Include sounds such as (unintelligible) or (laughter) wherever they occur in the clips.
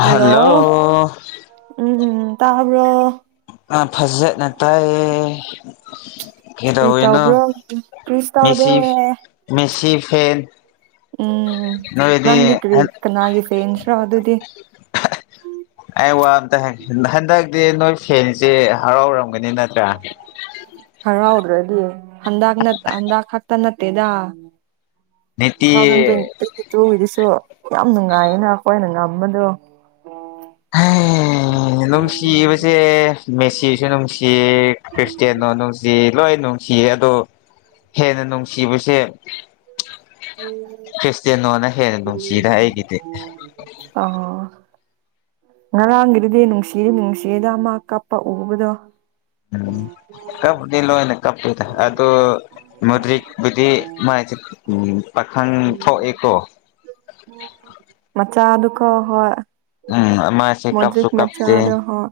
Hello ꯎꯝ ꯇꯥꯕꯔ‌ꯣ ꯑꯥ ꯐꯖꯠꯅ ꯇꯥꯏꯌꯦ ꯀ꯭ꯔꯤ ꯇꯧꯕ꯭ꯔꯣ ꯀꯩꯗꯧꯔꯤꯅꯣ ꯀ꯭ꯔꯤꯁꯨꯇꯧꯗꯦ ꯃꯦꯁꯤ ꯃꯦꯁꯤ ꯐꯦꯟ ꯎꯝ ꯅꯣꯏꯗꯤ ꯅꯪꯗꯤ ꯀꯔꯤ ꯀꯅꯥꯒꯤ ꯐ‌‌ꯦꯟꯁ꯭ꯔꯣ ꯑꯗꯨꯗꯤ ꯑꯩ ꯋꯥ ꯑꯝꯇꯥ ꯍꯪ ꯍꯟꯗꯛꯇꯤ ꯅꯣꯏ ꯐꯦꯟꯁ‌ꯦ ꯍꯔꯥꯎꯔꯝꯒꯅꯤ ꯅꯠ ꯇꯔꯥ ꯍꯔꯥꯎꯗ꯭ꯔꯗꯤ ꯍꯟꯗꯛ ꯅꯠ ꯍꯟꯗꯛ ꯈꯛꯇ ꯅꯠꯇꯦꯗ ꯇꯨ ꯅꯤꯇꯤ ꯊꯥꯎꯖꯟ ꯇ꯭ꯋꯦꯟꯇꯤ ꯇꯨꯒꯤ ꯗꯨꯁꯨ ꯌꯥꯝ ꯅꯨꯉꯥꯏꯕꯅ‌ꯦ ꯑꯈꯣꯏꯅ ꯉꯝꯕꯗꯣ ꯅꯨꯡꯁꯤꯕꯁꯦ ꯃꯦꯁꯤꯁꯨ ꯅꯨꯡꯁꯤ ꯈ꯭ꯔꯤꯁꯇꯤꯌꯥꯅꯣ ꯅꯨꯡꯁꯤ ꯂꯣꯏ ꯅꯨꯡꯁꯤꯌꯦ ꯑꯗꯣ ꯍꯦꯟꯅ ꯅꯨꯡꯁꯤꯕꯁꯦ ꯈ꯭ꯔꯤꯁꯇꯤꯌꯥꯅꯣ ꯅ ꯍꯦꯅ ꯅꯨꯡꯁꯤꯗ ꯑꯩꯒꯤꯗꯤ ꯑ‌ꯣ ꯉꯔꯥꯡꯒꯤꯗꯨꯗꯤ ꯅꯨꯡꯁꯤ ꯅꯨꯡꯁꯤꯗ ꯃꯥ ꯀꯞꯄ ꯎꯕꯗꯣ ꯎꯝ ꯀꯞꯄꯗꯤ ꯂ‌ꯣꯏꯅ ꯀꯞꯄ‌ꯦꯗ ꯑꯗ‌ꯣ ꯃꯗ꯭ꯔꯤꯛꯕꯨꯗꯤ ꯃꯥꯥꯏꯁ‌ꯦ ꯎꯝ ꯄꯥꯈꯪ ꯊꯣꯛꯑꯦꯀꯣ ꯃꯆꯥꯗꯨꯀ ꯍꯣꯏ ꯎꯝ ꯃꯥꯁꯦ ꯃ‌ꯣꯗꯔꯤꯛ ꯀꯞꯁꯨ ꯀꯞꯇꯦ ꯃꯆꯥꯗ‌ꯣ ꯍ‌ꯣ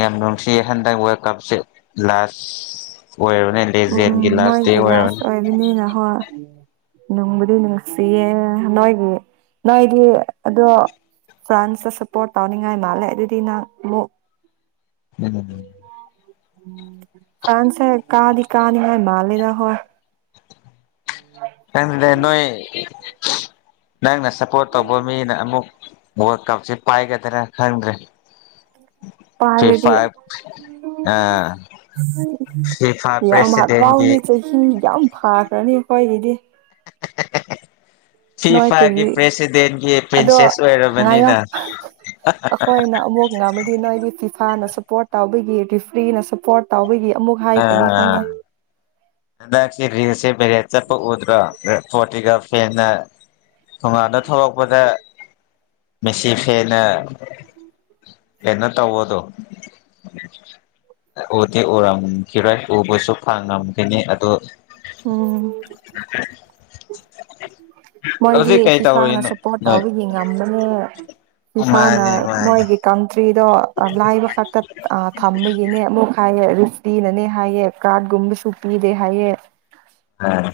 ꯌꯥꯝ ꯅꯨꯡꯁꯤ ꯍꯟꯗꯛ ꯋꯔꯥꯜ ꯀꯞꯁꯦ ꯂꯥꯁ ꯑꯣꯏꯔꯕꯅꯤ ꯂꯦꯖꯦꯟ ꯒꯤ ꯂꯥꯁ ꯗꯦ ꯑ‌ꯣꯏꯔ ꯕ‌ꯦꯅꯤꯅ ꯍꯣꯏ ꯅꯨꯡꯕꯨꯗꯤ ꯅꯨꯡꯁꯤꯌꯦ ꯅꯣꯏꯒꯤ ꯅꯣꯏꯗꯤ ꯑꯗꯣ ꯐ꯭ꯔꯥꯟꯁꯇ ꯁꯞꯄꯣꯔꯠ ꯇꯧꯅꯤꯡꯉꯥꯏ ꯃꯥꯜꯂꯦ ꯑꯗꯨꯗꯤ ꯅꯪ ꯑꯃꯨꯛ ꯅꯠꯇꯗꯤ ꯐ꯭ꯔꯥꯟꯁ ꯁꯦ ꯀꯥꯗꯤ ꯀꯥꯅꯤ ꯍꯥꯏ ꯃꯥꯟꯂꯤꯗꯥ ꯍꯣꯏ (unintelligible) ꯅꯪꯗꯦ ꯅꯣꯏ ꯅꯪꯅ ꯁꯞꯄꯣꯔꯠ ꯇꯧꯕ ꯃꯤꯅ ꯑꯃꯨꯛ ꯋꯥꯜ ꯀꯞꯁꯦ ꯄꯥꯏꯒꯗꯔ ꯈꯪꯗ꯭ꯔꯦ ꯊ꯭ꯔꯤ ꯐꯥꯢꯞ ꯐꯤꯐꯥ (unintelligible) ꯎꯝ ꯄ꯭ꯔꯦꯁꯤꯗꯦꯟꯒꯤ ꯌꯥꯝ ꯐꯥꯈ꯭ꯔꯅꯤ ꯑꯈꯣꯏꯒꯤꯗꯤ (unintelligible) ꯅꯣꯏ ꯐꯤꯐꯥꯒꯤ ꯀꯔꯤ ꯄ꯭ꯔꯦꯁꯤꯗꯦꯟꯒꯤ ꯑꯗꯣ ꯄ꯭ꯔꯤꯟꯁꯦꯁ ꯉꯥꯏꯌꯣ ꯑꯣꯏꯔꯕꯅꯤꯅ ꯑꯩꯈꯣꯏꯅ ꯑꯃꯨꯛ ꯉꯝꯔꯗꯤ ꯅꯣꯏꯗꯤ ꯐꯤꯐꯥꯅ ꯁꯞꯄꯣꯔꯠ ꯇꯧꯕꯒꯤ ꯔꯤꯐ꯭ꯔꯤꯅ ꯁꯞꯄꯣꯔꯠ ꯇꯥꯎꯕꯒꯤ ꯑꯃꯨꯛ ꯍꯥꯏꯈꯤꯅꯤ ꯑꯥ ꯈꯪꯉꯦ ꯍꯟꯗꯛꯁꯤ ꯔꯤꯜꯁꯦ ꯕꯦꯔꯦꯜ ꯆꯠꯄ ꯎꯗ꯭ꯔꯣ ꯄꯣꯔꯇꯨꯒꯥꯜ ꯐꯦꯟꯅ ꯊꯣꯡꯒꯥꯥꯟꯗ ꯊꯣꯂꯛꯄꯗ ꯃꯦꯁꯤ ꯐꯦꯟꯅ ꯀꯩꯅꯣ ꯇꯧꯕꯗꯣ ꯎꯗꯤ ꯎꯔꯝꯈꯤꯔꯣꯏ ꯎꯕꯁꯨ ꯐꯪꯉꯝꯈꯤꯅꯤ ꯑꯗꯨ ꯎꯝ (unintelligible) ꯃꯣꯏꯗꯤ ꯍꯧꯖꯤꯛ ꯀꯩ ꯐꯤꯐꯥꯅ ꯇꯧꯔꯤꯅꯣ ꯁꯞꯄꯣꯔꯠ ꯅꯣꯏ ꯇꯧꯕꯒꯤ ꯉꯝꯕꯅꯦ ꯐꯤꯐꯥꯅ ꯃꯥꯅꯦ ꯃꯥꯅꯦ ꯃꯣꯏꯒꯤ ꯀꯟꯇ꯭ꯔꯤꯗꯣ ꯂꯥꯏꯕ ꯈꯛꯇ ꯊꯝꯕꯒꯤꯅꯦ ꯑꯃꯨꯛ ꯍꯥꯏꯌꯦ ꯃꯤꯅꯅꯦ ꯍꯥꯏꯌꯦ ꯀꯥꯔꯠ ꯀꯨꯝꯕꯁꯨ ꯄꯤꯗꯦ ꯍꯥꯏꯌꯦ ꯑꯥ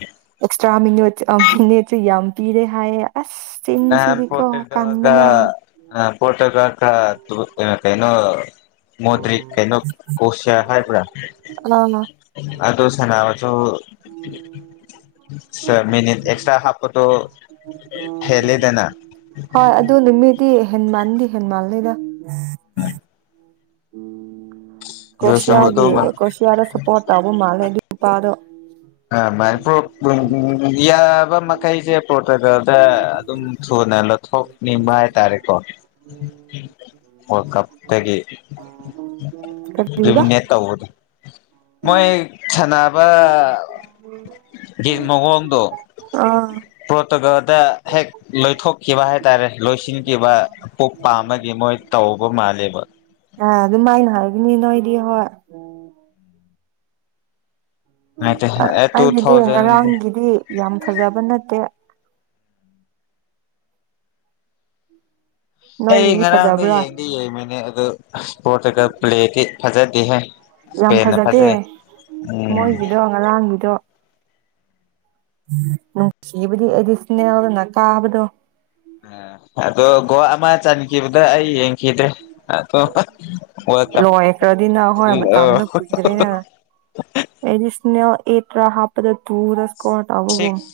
ꯑꯦꯛꯁꯇ꯭ꯔꯥ ꯃꯤꯅꯔꯠ ꯑ ꯃꯤꯅꯤꯠ ꯁꯨ ꯌꯥꯝ ꯄꯤꯔꯦ ꯍꯥꯏꯌꯦ ꯑꯁ ꯑꯥ ꯆꯤꯟꯁꯤꯗꯤꯀꯣ ꯄ꯭ꯔꯣꯇꯨꯒꯜ ꯒ ꯀꯟꯕꯅ ꯂ ꯄꯣꯔꯇꯨꯒꯥꯜ ꯒ ꯀꯩꯅꯣ ꯃꯣꯗꯔꯤꯛ ꯀꯩꯅꯣ ꯀꯣꯁꯤꯌꯥ ꯍꯥꯏꯕ꯭ꯔꯥ ꯑꯥ ꯑꯗꯣ ꯁꯅꯥꯕꯗꯣ ꯁꯇ꯭ꯔꯥ ꯃꯤꯅꯤꯠ ꯑꯦꯛꯁꯇ꯭ꯔꯥ ꯍꯥꯞꯄꯗꯣ ꯍꯦꯟꯂꯦꯗꯅ ꯍꯣꯏ ꯑꯗꯨ ꯅꯨꯃꯤꯠꯗꯤ ꯍꯦꯟꯃꯟꯗꯤ ꯍꯦꯟꯃꯜꯂꯤꯗ ꯍꯣꯢ ꯑꯗꯨꯁꯨ ꯀ꯭ꯔꯣꯁꯤꯌꯥꯒꯤ ꯑꯗꯨꯝ ꯑꯦ ꯀꯣꯔꯁꯤꯌꯥꯗ ꯁꯞꯄꯣꯔꯠ ꯇꯧꯕ ꯃꯥꯜꯂꯦ ꯑꯗꯨ ꯅꯨꯄꯥꯗꯣ ꯑ ꯃꯅꯤ ꯄ꯭ꯔꯣ ꯄ꯭ꯔꯣ ꯌꯥꯕ ꯃꯈꯩꯁꯦ ꯄꯣꯔꯇꯨꯒꯜꯗ ꯑꯗꯨꯝ (unintelligible) ꯊꯣꯛꯅꯤꯡꯕ ꯍꯥꯏꯇꯥꯔꯦꯀꯣ ꯋꯥꯜ ꯀꯞꯇꯒꯤ ꯀꯔꯤꯕ (unintelligible) ꯃꯣꯏ ꯁꯥꯟꯅꯕꯒꯤ ꯃꯑꯣꯡꯗꯣ ꯑꯥ ꯄ꯭ꯔꯣꯇꯨꯒꯜꯗ ꯍꯦꯛ ꯂꯣꯏꯊꯣꯛꯈꯤꯕ ꯍꯥꯏꯇꯥꯔꯦ ꯂꯣꯏꯁꯤꯟꯈꯤꯕ ꯄꯣꯛ ꯄꯥꯝꯕꯒꯤ ꯃꯣꯏ ꯇꯧꯕ ꯃꯥꯜꯂꯦꯕ ꯑꯥ ꯑꯗꯨꯃꯥꯏꯅ ꯍꯥꯏꯒꯅꯤ ꯅꯣꯏꯗꯤ ꯍꯣꯏ ꯑ ꯇꯨ ꯑꯩꯒꯤꯗꯤ ꯊꯥꯎꯖꯟ ꯉꯔꯥꯡꯒꯤꯗꯤ ꯌꯥꯝ ꯐꯥꯖꯕ ꯅꯠꯇꯦ ꯑꯩ ꯅꯣꯏꯒꯤꯗꯤ ꯉꯔꯥꯡꯗꯣ ꯐꯖꯕ꯭ꯔꯥ ꯌꯦꯡꯗꯤ ꯌꯦꯡꯕꯅꯦ ꯑꯗꯨ ꯑꯁ ꯄꯣꯔꯇꯨꯒꯜ ꯄ꯭ꯂꯦꯗꯤ ꯐꯖꯗꯦꯍꯦ ꯌꯥꯝ ꯏꯁꯄꯦꯟꯅ ꯐꯥꯖꯗꯦ ꯐꯖꯩ ꯎꯝ ꯃꯣꯏꯒꯤꯗꯣ ꯉꯔꯥꯡꯒꯤꯗꯣ ꯅꯨꯡꯁꯤꯕꯗꯤ ꯑꯩꯗꯤ ꯏꯁꯅꯦꯜꯅ ꯀꯥꯕꯗꯣ ꯎꯝ ꯑꯗꯣ ꯒꯣꯜ ꯑꯃ ꯆꯟꯈꯤꯕꯗ ꯑꯩ ꯌꯦꯡꯈꯤꯗꯦ ꯑꯗꯣ ꯋꯥꯔꯜ ꯀꯞ ꯂꯣꯏꯈ꯭ꯔꯗꯤꯅ ꯍꯣꯏ ꯃꯇꯝꯗꯣ ꯀꯨꯏꯗ꯭ꯔꯤꯅꯦ ꯑꯦꯔꯤꯁꯅꯦꯜ ꯑꯦꯞꯔ ꯍꯥꯞ ꯄꯗ ꯇꯨꯔ ꯁꯀꯣꯔ ꯇꯧꯕꯒꯨꯝ ꯁꯤꯛꯁ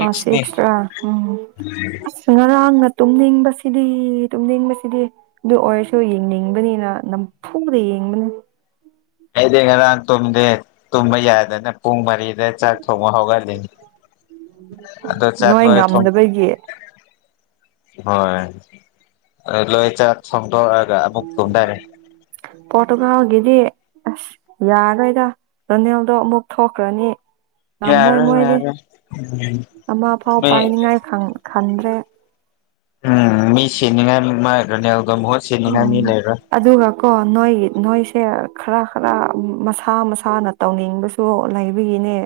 ꯑ ꯁꯤꯛꯁꯔꯥ ꯎꯝ ꯑꯁ ꯉꯔꯥꯡꯅ ꯇꯨꯝꯅꯤꯡꯕꯁꯤꯗꯤ-ꯇꯨꯝꯅꯤꯡꯕꯁꯤꯗꯤ ꯑꯗꯨ ꯑꯣꯏꯔꯁꯨ ꯌꯦꯡꯅꯤꯡꯕꯅꯤꯅ ꯅꯝ ꯐꯨꯗ ꯌꯦꯡꯕꯅꯦ꯫ ꯑꯩꯗꯤ ꯉꯔꯥꯡ ꯇꯨꯝꯗꯦ ꯇꯨꯝꯕ ꯌꯥꯗꯗꯅ ꯄꯨꯡ ꯃꯔꯤꯗ ꯆꯥꯛ ꯊꯣꯡꯕ ꯍꯧꯒꯠ ꯑꯗꯣ ꯆꯥꯛ ꯅꯣꯏ ꯂꯣꯏꯔ ꯉꯝꯗꯕꯒꯤ ꯍꯣꯏ ꯂꯣꯏ (unintelligible) ꯑꯃꯨꯛ ꯇꯨꯝꯊꯔꯦ ꯄꯣꯔꯇꯨꯒꯥꯜꯒꯤꯗꯤ ꯑꯁ ꯌꯥꯔꯥꯔꯣꯏꯗ ꯔꯣꯅꯦꯜꯗꯣ ꯑꯃꯨꯛ ꯊꯣꯛꯈ꯭ꯔꯅꯤ ꯉꯝꯃꯣꯏ ꯌꯥꯔꯣꯏ ꯃꯣꯏꯗꯤ ꯌꯥꯔꯣꯏ ꯎꯝ ꯑꯃ ꯐꯥꯎ ꯃꯤ ꯄꯥꯏꯅꯤꯡꯉꯥꯏ ꯈꯟꯗ꯭ꯔꯦ꯫ ꯎꯝ ꯃꯤ ꯁꯤꯅꯤꯡꯉꯥꯏ ꯃꯥꯥꯏ ꯔꯥꯅꯦꯜꯒ ꯃꯍꯨꯠ ꯁꯤꯅꯤꯡꯉꯥꯏ ꯃꯤ ꯎꯝ ꯂꯩꯔꯥꯔꯣꯏ꯫ ꯑꯗꯨꯒꯀꯣ ꯅꯣꯏ ꯅꯣꯏꯁꯦ ꯈꯔ ꯈꯔ ꯃꯁꯥ ꯃꯁꯥꯅ ꯇꯧꯅꯤꯡꯕꯁꯨ ꯂꯩꯕꯒꯤꯅꯦ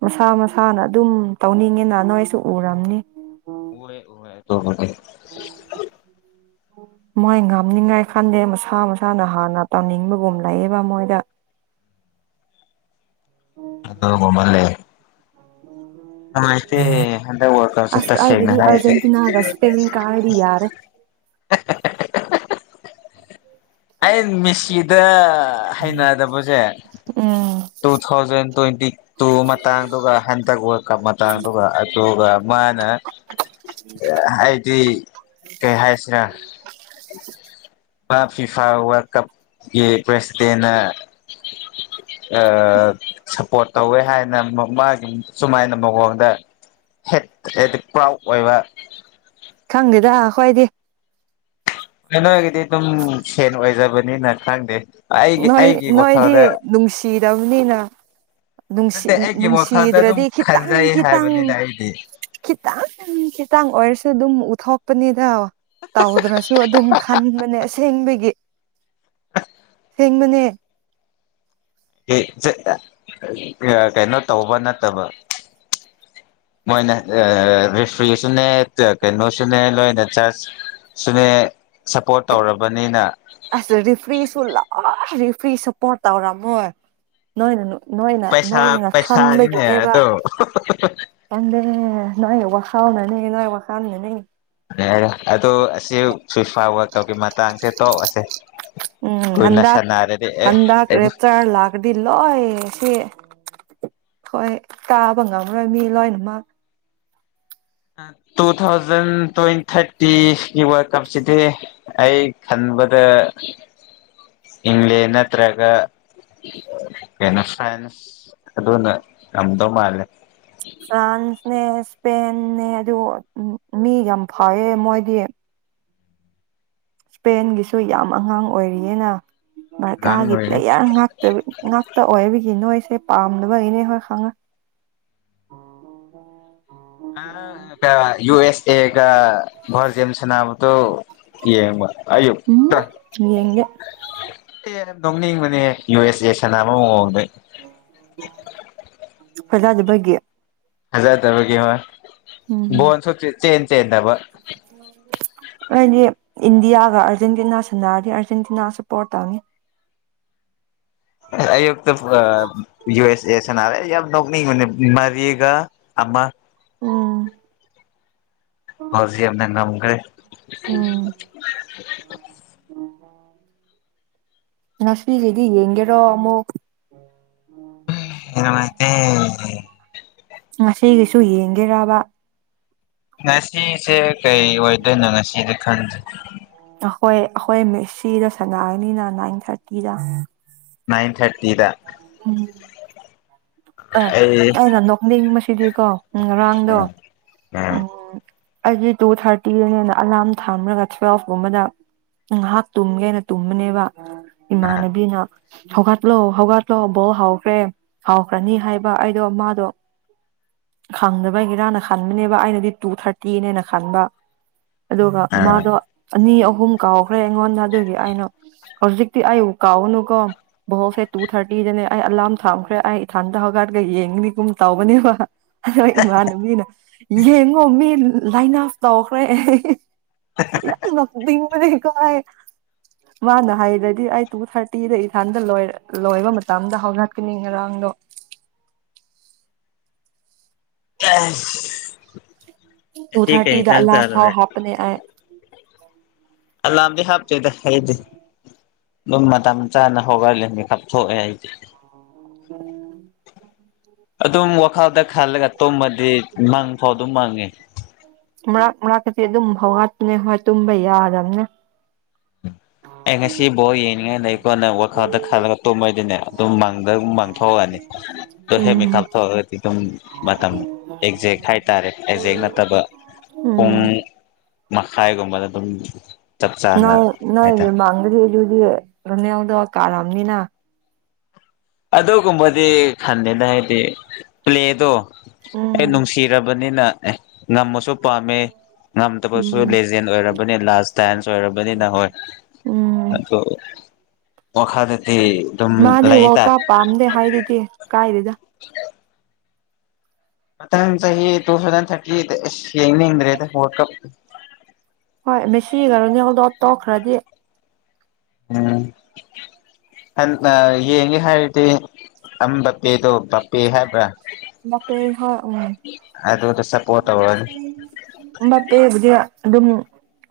ꯃꯁꯥ ꯃꯁꯥꯅ ꯑꯗꯨꯝ ꯇꯧꯅꯤꯡꯉꯦꯅ ꯅꯣꯏꯁꯨ ꯎꯔꯝꯅꯤ꯫ ꯍꯦꯏ (unintelligible) ꯃꯣꯏ ꯉꯝꯅꯤꯡꯉꯥꯏ ꯈꯟꯗꯦ ꯃꯁꯥ ꯃꯁꯥꯅ ꯍꯥꯟꯅ ꯇꯝꯅꯤꯡꯕꯒꯨꯝ ꯂꯩꯌꯦꯕ ꯃꯣꯏꯗ ꯑꯗꯣ (unintelligible) ꯍꯟꯗꯛ ꯋꯥꯔꯜ ꯀꯞꯁꯦ ꯑꯁ ꯇꯁꯦꯡꯅ ꯑꯩꯒꯤꯗꯤ ꯍꯥꯏꯔꯗꯤ ꯑꯔꯖꯦꯟꯇꯤꯅꯥꯒ ꯏꯁꯄꯦꯟ ꯀꯥꯔꯗꯤ ꯌꯥꯔꯦ꯫ ꯑꯩ ꯃꯦꯁꯤꯗ ꯍꯩꯅꯗꯕꯁꯦ ꯎꯝ ꯇꯨ ꯊꯥꯎꯖꯟ ꯇ꯭ꯋꯦꯟꯇꯤ ꯇꯨ ꯃꯇꯥꯡꯗꯨꯒ ꯍꯟꯗꯛ ꯋ꯭ꯔꯥꯜꯗ ꯀꯞ ꯃꯇꯥꯡꯗꯨꯒ ꯑꯗꯨꯒ ꯃꯥꯅ ꯑꯩꯗꯤ ꯀꯩ ꯍꯥꯏꯁꯤꯔꯥ ꯃꯥ ꯐꯤꯐꯥ ꯋ꯭ꯔꯥꯜꯗ ꯀꯞꯀꯤ ꯄ꯭ꯔꯦꯁꯤꯗꯦꯟꯅ ꯁꯞꯄ꯭ꯔꯣꯠ ꯇꯧꯋꯦ ꯍꯥꯏꯅ ꯃꯥꯒꯤ ꯁꯨꯃꯥꯏꯅ ꯃꯑꯣꯡꯗ ꯍꯦꯠꯛꯇ ꯄ꯭ꯔꯥꯎ ꯑꯣꯏꯕ꯫ ꯈꯪꯗꯦꯗ ꯑꯩꯈꯣꯏꯗꯤ꯫ ꯑꯦ ꯅꯣꯏꯒꯤꯗꯤ ꯑꯗꯨꯝ ꯁꯦꯟ ꯑꯣꯏꯖꯕꯅꯤꯅ ꯈꯪꯗꯦ꯫ ꯑꯩꯒꯤ ꯅꯣꯏ ꯑꯩꯒꯤ ꯅꯣꯏꯗꯤ ꯋꯥꯈꯜꯗ ꯅꯨꯡꯁꯤꯗꯕꯅꯤꯅ ꯅꯨꯡꯁꯤ ꯅꯠꯇꯦ ꯑꯩꯒꯤ ꯋꯥꯈꯜꯗ ꯑꯗꯨꯝ ꯅꯨꯡꯁꯤꯗ꯭ꯔꯗꯤ ꯈꯟꯖꯩ ꯍꯥꯏꯕꯅꯤꯅ ꯈꯤꯇꯪ-ꯈꯤꯇꯪ-ꯈꯤꯇꯪ ꯑꯩꯗꯤ ꯈꯤꯇꯪ ꯈꯤꯇꯪ ꯑꯣꯏꯔꯁꯨ ꯑꯗꯨꯝ ꯎꯠꯊꯣꯛꯄꯅꯤꯗ꯫ ꯇꯧꯗ꯭ꯔꯁꯨ ꯑꯗꯨꯝ ꯈꯟꯕꯅꯦ ꯑꯁꯦꯡꯕꯒꯤ꯫ (unintelligible) ꯑꯁꯦꯡꯕꯅꯦ꯫ ꯀꯩꯅꯣ ꯇꯧꯕ ꯅꯠꯇꯕ ꯃꯣꯏꯅ ꯔꯦꯐ꯭ꯔꯤꯁꯨꯅꯦ ꯀꯩꯅꯣꯁꯨꯅꯦ ꯂꯣꯏꯅ ꯖꯖ ꯁꯨꯅꯦ ꯁꯞꯄ꯭ꯔꯣꯠ ꯇꯧꯔꯕꯅꯤꯅ꯫ ꯑꯁ ꯔꯤꯐ꯭ꯔꯤꯁꯨ ꯂꯣꯏ ꯔꯤꯐ꯭ꯔꯤ ꯁꯄꯣꯔꯠ ꯇꯧꯔꯝꯃꯣꯏ꯫ ꯅꯣꯏꯅ ꯅꯣꯏꯅ ꯄꯩꯁꯥ ꯅꯣꯏꯅ ꯄꯩꯁꯥꯅꯤꯅꯦ ꯈꯪꯕꯒꯤꯅꯦꯕ ꯑꯗꯣ ꯈꯪꯗꯦ ꯅꯣꯏ ꯋꯥꯈꯜ ꯅꯅꯦ ꯅꯣꯏ ꯋꯥ ꯈꯅ ꯅꯅꯦ꯫ ꯌꯥꯔꯦ ꯑꯗꯣ ꯑꯁꯤ ꯐꯤꯐꯥ ꯋ꯭ꯔꯥꯜꯗ ꯀꯞꯀꯤ ꯃꯇꯥꯡꯁꯦ ꯇꯣꯛꯑꯁꯦ꯫ ꯎꯝ ꯀꯨꯏꯅ ꯍꯟꯗꯛ ꯁꯥꯟꯅꯔꯗꯤ ꯑꯦ ꯍꯟꯗꯛ ꯔꯦꯠꯇꯔ ꯂꯥꯛ ꯍꯥꯏꯗꯤ ꯂꯣꯏ ꯁꯤ ꯍꯣꯏ ꯀꯥꯕ ꯉꯝꯃꯔꯣꯏ ꯃꯤ ꯂꯣꯏꯅꯃꯛ ꯇꯨ ꯊꯥꯎꯖꯟ ꯇ꯭ꯋꯦꯟ ꯊꯥꯔꯇꯤꯒꯤ ꯋ꯭ꯔꯥꯜꯗ ꯀꯞꯁꯤꯗꯤ ꯑꯩ ꯈꯟꯕꯗ ꯏꯪꯂꯦꯟ ꯅꯠꯇ꯭ꯔꯒ ꯀꯩꯅꯣ (unintelligible) ꯑꯗꯨꯅ ꯉꯝꯗꯧ ꯃꯥꯂꯦ ꯐ꯭ꯔꯥꯟꯁꯅꯦ ꯏꯁꯄꯦꯟꯅꯦ ꯑꯗꯨ ꯃꯤ ꯌꯥꯝ ꯐꯩꯋꯦ ꯃꯣꯏꯗꯤ ꯏꯁꯄꯦꯟꯒꯤꯁꯨ ꯌꯥꯝ ꯑꯉꯥꯡ ꯑꯣꯏꯔꯤꯑꯦꯅ ꯑꯉꯥꯡ ꯕꯥꯔꯀꯥꯒꯤ ꯑꯣꯏꯔꯦ ꯄ꯭ꯂꯦꯌꯥꯔ ꯉꯥꯛ ꯉꯥꯛꯇ ꯑꯣꯏꯕꯒꯤ ꯅꯣꯏꯁꯦ ꯄꯥꯝꯅꯕꯒꯤꯅꯦ ꯍꯣꯏ ꯈꯪꯉꯦ (unintelligible) ꯌꯨ ꯑꯦꯁ (unintelligible) ꯁꯥꯟꯅꯕꯗꯣ ꯌꯦꯡꯕ ꯑꯌꯨꯛꯇ ꯎꯝ ꯌꯦꯡꯗꯦ ꯍꯦꯟꯅ ꯅꯣꯡꯅꯤꯡꯕꯅꯦ ꯌꯨ ꯑꯦꯁ ꯑꯦꯅ ꯁꯥꯟꯅꯕ ꯃꯑꯣꯡꯗ ꯐꯖꯗꯕꯒꯤ ꯐꯖꯗꯕꯒꯤ ꯍꯣꯏ ꯎꯝ ꯕꯣꯟꯁꯨ ꯁꯨꯡꯆꯦꯟ ꯆꯦꯟꯗꯕ ꯑꯩꯗꯤ ꯏꯟꯗꯤꯌꯥꯒ ꯑꯥꯔꯖꯦꯟꯇꯤꯅꯥ ꯁꯥꯟꯅꯔꯗꯤ ꯑꯥꯔꯖꯦꯟꯇꯤꯅꯥ ꯄꯣꯔꯠ ꯇꯧꯅꯤ ꯑꯌꯨꯛꯇ ꯌꯨ ꯑꯦꯁ ꯑꯦꯁꯅꯔꯦ ꯌꯥꯝ ꯅꯣꯛꯅꯤꯡꯕꯅꯦ ꯃꯔꯤꯒ ꯑꯃ ꯎꯝ ꯕꯦꯜꯖꯤꯌꯝꯅ ꯉꯝꯒ꯭ꯔꯦ ꯎꯝ ꯉꯁꯤꯒꯤꯗꯤ ꯌꯦꯡꯒꯦꯔꯣ ꯑꯃꯨꯛ ꯅꯨꯡꯉꯥꯏꯇꯦ ꯉꯁꯤꯒꯤꯁꯨ ꯌꯦꯡꯒꯦꯔꯕ ꯉꯁꯤꯁꯦ ꯀꯩ ꯑꯣꯏꯗꯣꯏꯅꯣ ꯉꯁꯤꯗꯤ ꯈꯪꯗꯦ ꯑꯩꯈꯣꯏ ꯑꯩꯈꯣꯏ ꯃꯦꯁꯤꯗ ꯁꯥꯟꯅꯒꯅꯤꯅ ꯅꯥꯏꯟ ꯊꯥꯔꯇꯤꯗ ꯅꯏꯟ ꯊꯥꯔꯇꯤꯗ ꯎꯝ ꯑꯦ ꯑꯩ ꯑꯩꯅ ꯅꯣꯛꯅꯤꯡꯕꯁꯤꯗꯤꯀꯣ ꯉꯔꯥꯡꯗꯣ ꯎꯝ ꯑꯩꯒꯤ ꯇꯨ ꯊꯥꯔꯇꯤꯗꯅꯦꯅ ꯑꯂꯥꯔꯝ ꯊꯝꯂꯒ ꯇꯨꯋꯦꯜꯀꯨꯝꯕꯗ ꯉꯥꯏꯍꯥꯛ ꯇꯨꯝꯒꯦꯅ ꯇꯨꯝꯕꯅꯦꯕ ꯑ ꯏꯃꯥꯟꯅꯕꯤꯅ ꯍꯧꯒꯠꯂꯣ ꯍꯧꯒꯠꯂꯣ ꯕꯣꯜ ꯍꯥꯎꯈ꯭ꯔꯦ ꯍꯧꯈ꯭ꯔꯅꯤ ꯍꯥꯏꯕ ꯑꯩꯗꯣ ꯃꯥꯗꯣ ꯈꯪꯗꯕꯩꯔꯅ ꯈꯟꯕꯅꯦꯕ ꯑꯩꯅꯗꯤ ꯇꯨ ꯊꯥꯔꯇꯤꯅꯦꯅ ꯈꯟꯕ ꯑꯗꯨꯒ ꯑ ꯃꯥꯗꯣ ꯑꯅꯤ ꯑꯍꯨꯝ ꯀꯥꯎꯈ꯭ꯔꯦ ꯑꯩꯉꯣꯟꯗ ꯑꯗꯨꯒꯤ ꯑꯩꯅ ꯍꯧꯖꯤꯛꯇꯤ ꯑꯩꯕꯨ ꯀꯥꯎꯒꯅꯨꯀꯣ ꯕꯣꯜꯁꯦ ꯇꯨ ꯊꯥꯔꯇꯤꯗꯅꯦ ꯑꯩ ꯑꯂꯥꯔꯝ ꯊꯥꯝꯈ꯭ꯔꯦ ꯑꯩ ꯢꯊꯟꯇ ꯍꯧꯒꯥꯠꯂꯒ ꯌꯦꯡꯅꯤ ꯀꯨꯝꯃ ꯇꯥꯎꯕꯅꯦꯕ ꯑꯗ ꯏꯃꯥꯟꯅꯕꯤꯅ ꯌꯦꯡꯉꯣ ꯃꯤ ꯂꯥꯏꯟ ꯎꯥꯞ ꯇꯧꯈ꯭ꯔꯦ ꯌꯥꯝ ꯅꯣꯛꯅꯤꯡꯕꯅꯦꯒꯣ ꯑꯩ ꯃꯥꯅ ꯍꯥꯏꯗ꯭ꯔꯗꯤ ꯑꯩ ꯇꯨ ꯊꯥꯔꯇꯤꯗ ꯏꯊꯥꯟꯗ ꯂꯣꯏꯕ ꯃꯇꯝꯗ ꯍꯧꯒꯠꯀꯅꯤ ꯉꯔꯥꯡꯗꯣ ꯇꯨ ꯉꯁꯤ ꯀꯩ ꯊꯥꯔꯇꯤꯗ ꯌꯦꯟꯁꯥꯡ ꯑꯂꯥꯔꯝ ꯐꯥꯎ ꯆꯥꯔꯨꯔꯦ ꯍꯥꯞꯄꯅꯦ ꯑꯩ ꯑꯦꯂꯝꯗꯤ ꯍꯥꯞꯇꯦꯗ ꯑꯩꯗꯤ ꯑꯗꯨꯝ ꯃꯇꯝ ꯆꯥꯅ ꯍꯧꯒꯠꯂꯦ ꯃꯤꯀꯥꯞ ꯊꯣꯛꯑꯦ ꯑꯩꯗꯤ ꯎꯝ (unintelligible) ꯑꯗꯨꯝ ꯋꯥꯈꯜꯗ ꯈꯜꯂꯒ ꯇꯨꯝꯃꯗꯤ ꯃꯪꯐꯥꯎ ꯑꯗꯨꯝ ꯃꯪꯉꯦ ꯃꯔꯥꯛ ꯃꯔꯥꯛꯇꯗꯤ ꯑꯗꯨꯝ ꯍꯧꯒꯠꯄꯅꯦ ꯍꯣꯏ ꯇꯨꯝꯕ ꯌꯥꯗꯕꯅꯦ ꯑꯩ ꯉꯁꯤ ꯕꯣꯜ ꯌꯦꯡꯅꯤꯡꯉꯥꯢ ꯂꯩꯒꯣꯅ ꯋꯥꯈꯜꯗ ꯈꯜꯂꯒ ꯇꯨꯝꯃꯗꯤꯅꯦ ꯑꯗꯨꯝ ꯃꯥꯡꯗ ꯑꯗꯨꯝ ꯃꯥꯡ ꯊꯣꯛꯑꯅꯤ ꯍꯦꯛ ꯎꯝ ꯃꯤ ꯀꯥꯞꯊꯣꯛꯑꯗꯤ ꯑꯗꯨꯝ ꯃꯇꯝ ꯑꯦꯛꯖꯦꯛ ꯍꯥꯏꯇꯥꯔꯦ ꯑꯦꯛꯖꯦꯛ ꯅꯠꯇꯕ ꯄꯨꯡ ꯎꯝ ꯃꯈꯥꯏꯒꯨꯝꯕꯗ ꯑꯗꯨꯝ ꯆꯞ ꯆꯥꯅ ꯅꫭꯏꯒꯤ ꯍꯥꯏꯇꯥꯔꯦ ꯃꯥꯥꯡꯗꯗꯤ ꯑꯗꯨꯗꯤ ꯐ꯭ꯔꯅꯦꯜꯗꫭ ꯀꯥꯔꯝꯅꯤꯅ ꯑꯗꯨꯒꯨꯝꯕꯗꯤ ꯈꯟꯗꯦꯗꯥ ꯑꯩꯗꯤ ꯄ꯭ꯂꯦꯗꯣ ꯑꯩ ꯎꯝ ꯅꯨꯡꯁꯤꯔ ꯕꯅꯤꯅ ꯑꯦ ꯉꯝꯃꯁꯨ ꯄꯥꯝꯃꯦ ꯉꯝꯗꯕꯁꯨ ꯎꯝ ꯂꯦꯁ ꯕꯤꯌꯦ ꯑꯣꯏꯔꯕꯅꯤ ꯂꯥꯁ ꯇꯥꯏꯝꯁ ꯑꯣꯏꯔꯕꯅꯤꯅ ꯍꯣꯏ ꯎꯝ ꯑꯗꫭ ꯋꯈꯜꯗꯗꯤ ꯑꯗꯨꯝ ꯃꯥꯗꯤ ꯂꯩ ꯋꯥꯔꯜ ꯇꯥꯏ ꯀꯞ ꯄꯥꯝꯗꯦ ꯍꯥꯏꯗꯨꯗꯤ ꯀꯥꯏꯗꯦꯗ (inaudible) ꯃꯊꯪ ꯆꯍꯤ ꯇꯨꯊꯧꯖꯟ ꯊ꯭ꯔꯇꯤ ꯑꯦꯠꯇ ꯌꯦꯡꯅꯤꯡꯗ꯭ꯔꯗꯦ ꯋꯥꯔꯜ ꯀꯞ ꯍꯣꯏ ꯃꯦꯁꯤꯒ ꯔꫭꯅꯥꯜꯗꫭ ꯇꫭꯛꯈ꯭ꯔꯗꯤ꯫ ꯎꯝ꯫ ꯍꯥꯟꯅ ꯌꯦꯡꯒꯦ ꯍꯥꯏꯔꯗꯤ ꯑꯥꯝ ꯕꯄꯦꯗꯣ ꯕꯄꯦ ꯍꯥꯏꯕ꯭ꯔꯥ ꯕꯄꯦ ꯍꫭꯏ ꯎꯝ ꯑꯗꯨꯗ ꯁꯞꯄꯣꯔꯠ ꯇꯧꯔꯅꯤ ꯃꯄꯦꯕꯨꯗꯤ ꯑꯗꯨꯝ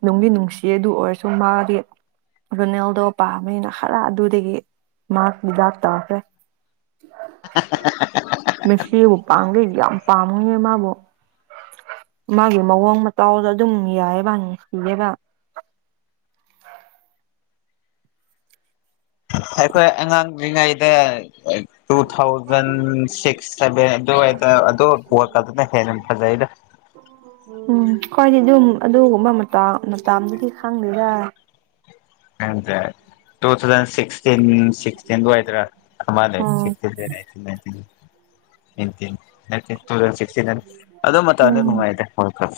ꯅꯨꯡꯗꯤ ꯅꯨꯡꯁꯤꯌꯦ ꯑꯗꯨ ꯑꯣꯏꯔꯁꯨ ꯃꯥꯗꯤ ꯔꯣꯅꯦꯜꯗꯣ ꯄꯥꯝꯃꯦꯅ ꯍꯔꯥ ꯑꯗꯨꯗꯒꯤ ꯃꯥꯛ ꯕꯤꯖꯥꯛ ꯇꯥꯈ꯭ꯔꯦ꯫ (inaudible) ꯃꯦꯁꯤꯕꯨ ꯄꯥꯝꯒꯩ ꯌꯥꯝ ꯄꯥꯝꯃꯤꯅꯦ ꯃꯥꯕꯨ ꯃꯥꯒꯤ ꯃꯑꯣꯡ ꯃꯇꯧꯗ ꯑꯗꯨꯝ ꯌꯥꯏꯑꯕ ꯅꯨꯡꯁꯤꯌꯦꯕ ꯑꯩꯈꯣꯏ ꯑꯉꯥꯡ ꯑꯣꯏꯔꯤꯉꯩꯗ ꯇꯨꯊꯥꯎꯖꯟ ꯁꯤꯛꯁ ꯁꯚꯦꯟ ꯑꯗꯨꯋꯥꯏꯗꯥ ꯑꯗꯨ ꯋꯥꯔꯜ ꯀꯞ ꯇꯨꯅ ꯍꯦꯟꯅ ꯐꯖꯩꯗ ꯎꯝ ꯈꫭꯏꯗꯤ ꯑꯗꯨꯝ ꯑꯗꯨꯒꯨꯝꯕ ꯃꯇꯝ ꯃꯇꯝꯗꯨꯗꯤ ꯈꯪꯗꯦꯗ꯫ ꯈꯪꯗꯔꯦ ꯇꯨꯊꯥꯎꯖꯟ ꯁꯤꯛꯁ ꯆꯤꯟ ꯁꯤꯛꯁꯇꯤꯟ ꯑꯗꯨꯋꯥꯏꯗ꯭ꯔꯥ ꯑꯃ ꯂꯩ ꯎꯝ ꯁꯥꯛꯁꯇꯤꯟ ꯑꯦꯠꯇꯤꯟ ꯅꯥꯟꯇꯤꯟ ꯅꯥꯟꯇꯤꯟ ꯅꯠꯇꯦ ꯇꯨꯊꯥꯎꯖꯟ ꯁꯤꯛꯁꯇꯤꯟ ꯑꯦꯟ ꯑꯗꯨ ꯃꯇꯝꯗ ꯎꯝ ꯅꯨꯡꯉꯥꯏꯗ ꯋꯥꯔꯜ ꯀꯞ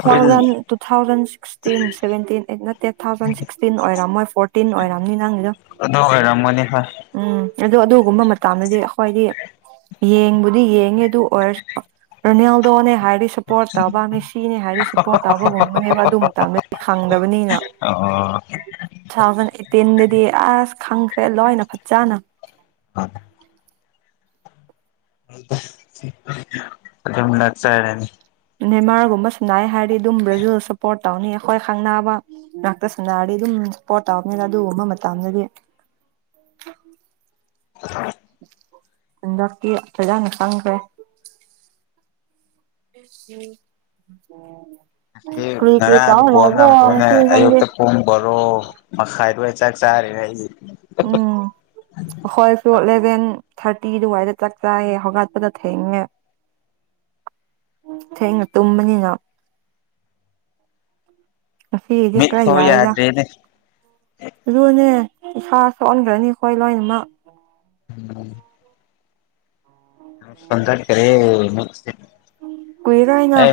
ꯑꯗꯨ ꯇꯨꯊꯥꯎꯖꯟ ꯁꯤꯛꯁꯇꯤꯟ ꯁꯚꯦꯟꯇꯤꯟ ꯑꯦꯠ ꯅꯠ ꯇꯦꯊꯥꯎꯖꯟ ꯁꯤꯛꯁꯇꯤꯟ ꯑꯣꯏꯔꯝꯃꯣꯏ ꯐꯣꯔꯇꯤꯟ ꯑꯣꯏꯔꯝꯅꯤ ꯅꯪꯒꯤꯗꯣ ꯑꯗꯨ ꯑꫭꯏꯔꯝꯃꯅꯤ ꯍꫭꯏ꯫ ꯎꯝ ꯑꯗꯨ ꯑꯗꯨꯒꯨꯝꯕ ꯃꯇꯝꯗꯗꯤ ꯑꯈꫭꯏꯗꯤ ꯌꯦꯡꯕꯨꯗꯤ ꯌꯦꯡꯉꯦ ꯑꯗꯨ ꯑꯣꯏꯔꯁꯨ ꯔꯣꯅꯦꯜꯗꯣꯅꯦ ꯍꯥꯏꯔꯗꯤ ꯁꯞꯄꯣꯔꯠ ꯇꯧꯕ ꯃꯦꯁꯤꯅꯦ ꯍꯥꯏꯔꯗꯤ ꯁꯞꯄꯣꯔꯠ ꯇꯧꯕꯒꯨꯝꯕꯅꯦꯕ ꯑꯗꯨ ꯃꯇꯝꯗꯗꯤ ꯈꯪꯗꯕꯅꯤꯅ ꯑꯍꫭ ꯇꯨꯊꯥꯎꯖꯟ ꯑꯦꯠꯇꯤꯟꯗꯗꯤ ꯑꯁ ꯈꯪꯈ꯭ꯔꯦ ꯂꯣꯏꯅ ꯐꯖꯅꯥ ꯑꯗꯨꯝ ꯂꯥꯛ ꯆꯥꯔꯅꯤ ꯅꯦꯃꯥꯔꯒꯨꯝꯕ ꯁꯥꯟꯅꯥꯏ ꯍꯥꯏꯔꯗꯤ ꯑꯗꯨꯝ ꯕ꯭ꯔꯥꯖꯤꯜ ꯁꯞꯄꯣꯔꯠ ꯇꯧꯅꯤ ꯑꯩꯈꯣꯏ ꯈꯪꯅꯕ꯫ ꯉꯥꯛꯇ ꯁꯥꯟꯅꯔꯗꯤ ꯑꯗꯨꯝ ꯁꯞꯄꯣꯔꯠ ꯇꯧꯕꯅꯤꯗ ꯑꯗꯨꯒꯨꯝꯕ ꯃꯇꯝꯗꯗꯤ ꯍꯟꯗꯛꯀꯤ ꯐꯖꯅꯥ ꯈꯪ ꯈꯔꯦ꯫ (inaudible) ꯀ꯭ꯔꯤ ꯀ꯭ꯔꯤ ꯉꯔꯥꯡꯅ ꯇꯧꯔ ꯕꫭꯛꯅ ꯂꯩꯕ꯭ꯔꯣ ꯕꫭꯛꯅ ꯉꯁꯤ ꯅꯪꯗꯤ ꯑꯌꯨꯛꯇ ꯄꯨꯡ ꯕꯔꯣ ꯉꯁꯥꯏ ꯑꯗꯨꯋꯥꯏ ꯆꯥꯛ ꯆꯥꯔꯦ ꯑꯩ ꯎꯝ ꯑꯩꯈꯣꯏꯁꯨ ꯑꯦꯂꯦꯚꯦꯟ ꯊꯥꯔꯇꯤ ꯑꯗꯨꯋꯥꯏꯗ ꯆꯥꯛ ꯆꯥꯏꯌꯦ ꯍꯧꯒꯠꯄꯗ ꯊꯦꯡꯉꯦ (inaudible) ꯊꯦꯡꯅ ꯇꯨꯝꯕꯅꯤꯅ ꯉꯁꯤꯒꯤꯗꯤ ꯃꯤꯠ ꯈꯔꯥ ꯐꯥꯎ ꯌꯥꯌꯦꯗ ꯌꯥꯗ꯭ꯔꯦꯅꯦ ꯑꯗꯨꯨꯅꯦ ꯏꯁꯥ ꯁꯣꯛꯍꯟꯈꯔꯅꯤ ꯑꯩꯈꯣꯏ ꯂꯣꯏꯅꯃꯛ (inaudible) (unintelligible) ꯀꯣꯏꯔꯏꯅ ꯑꯩ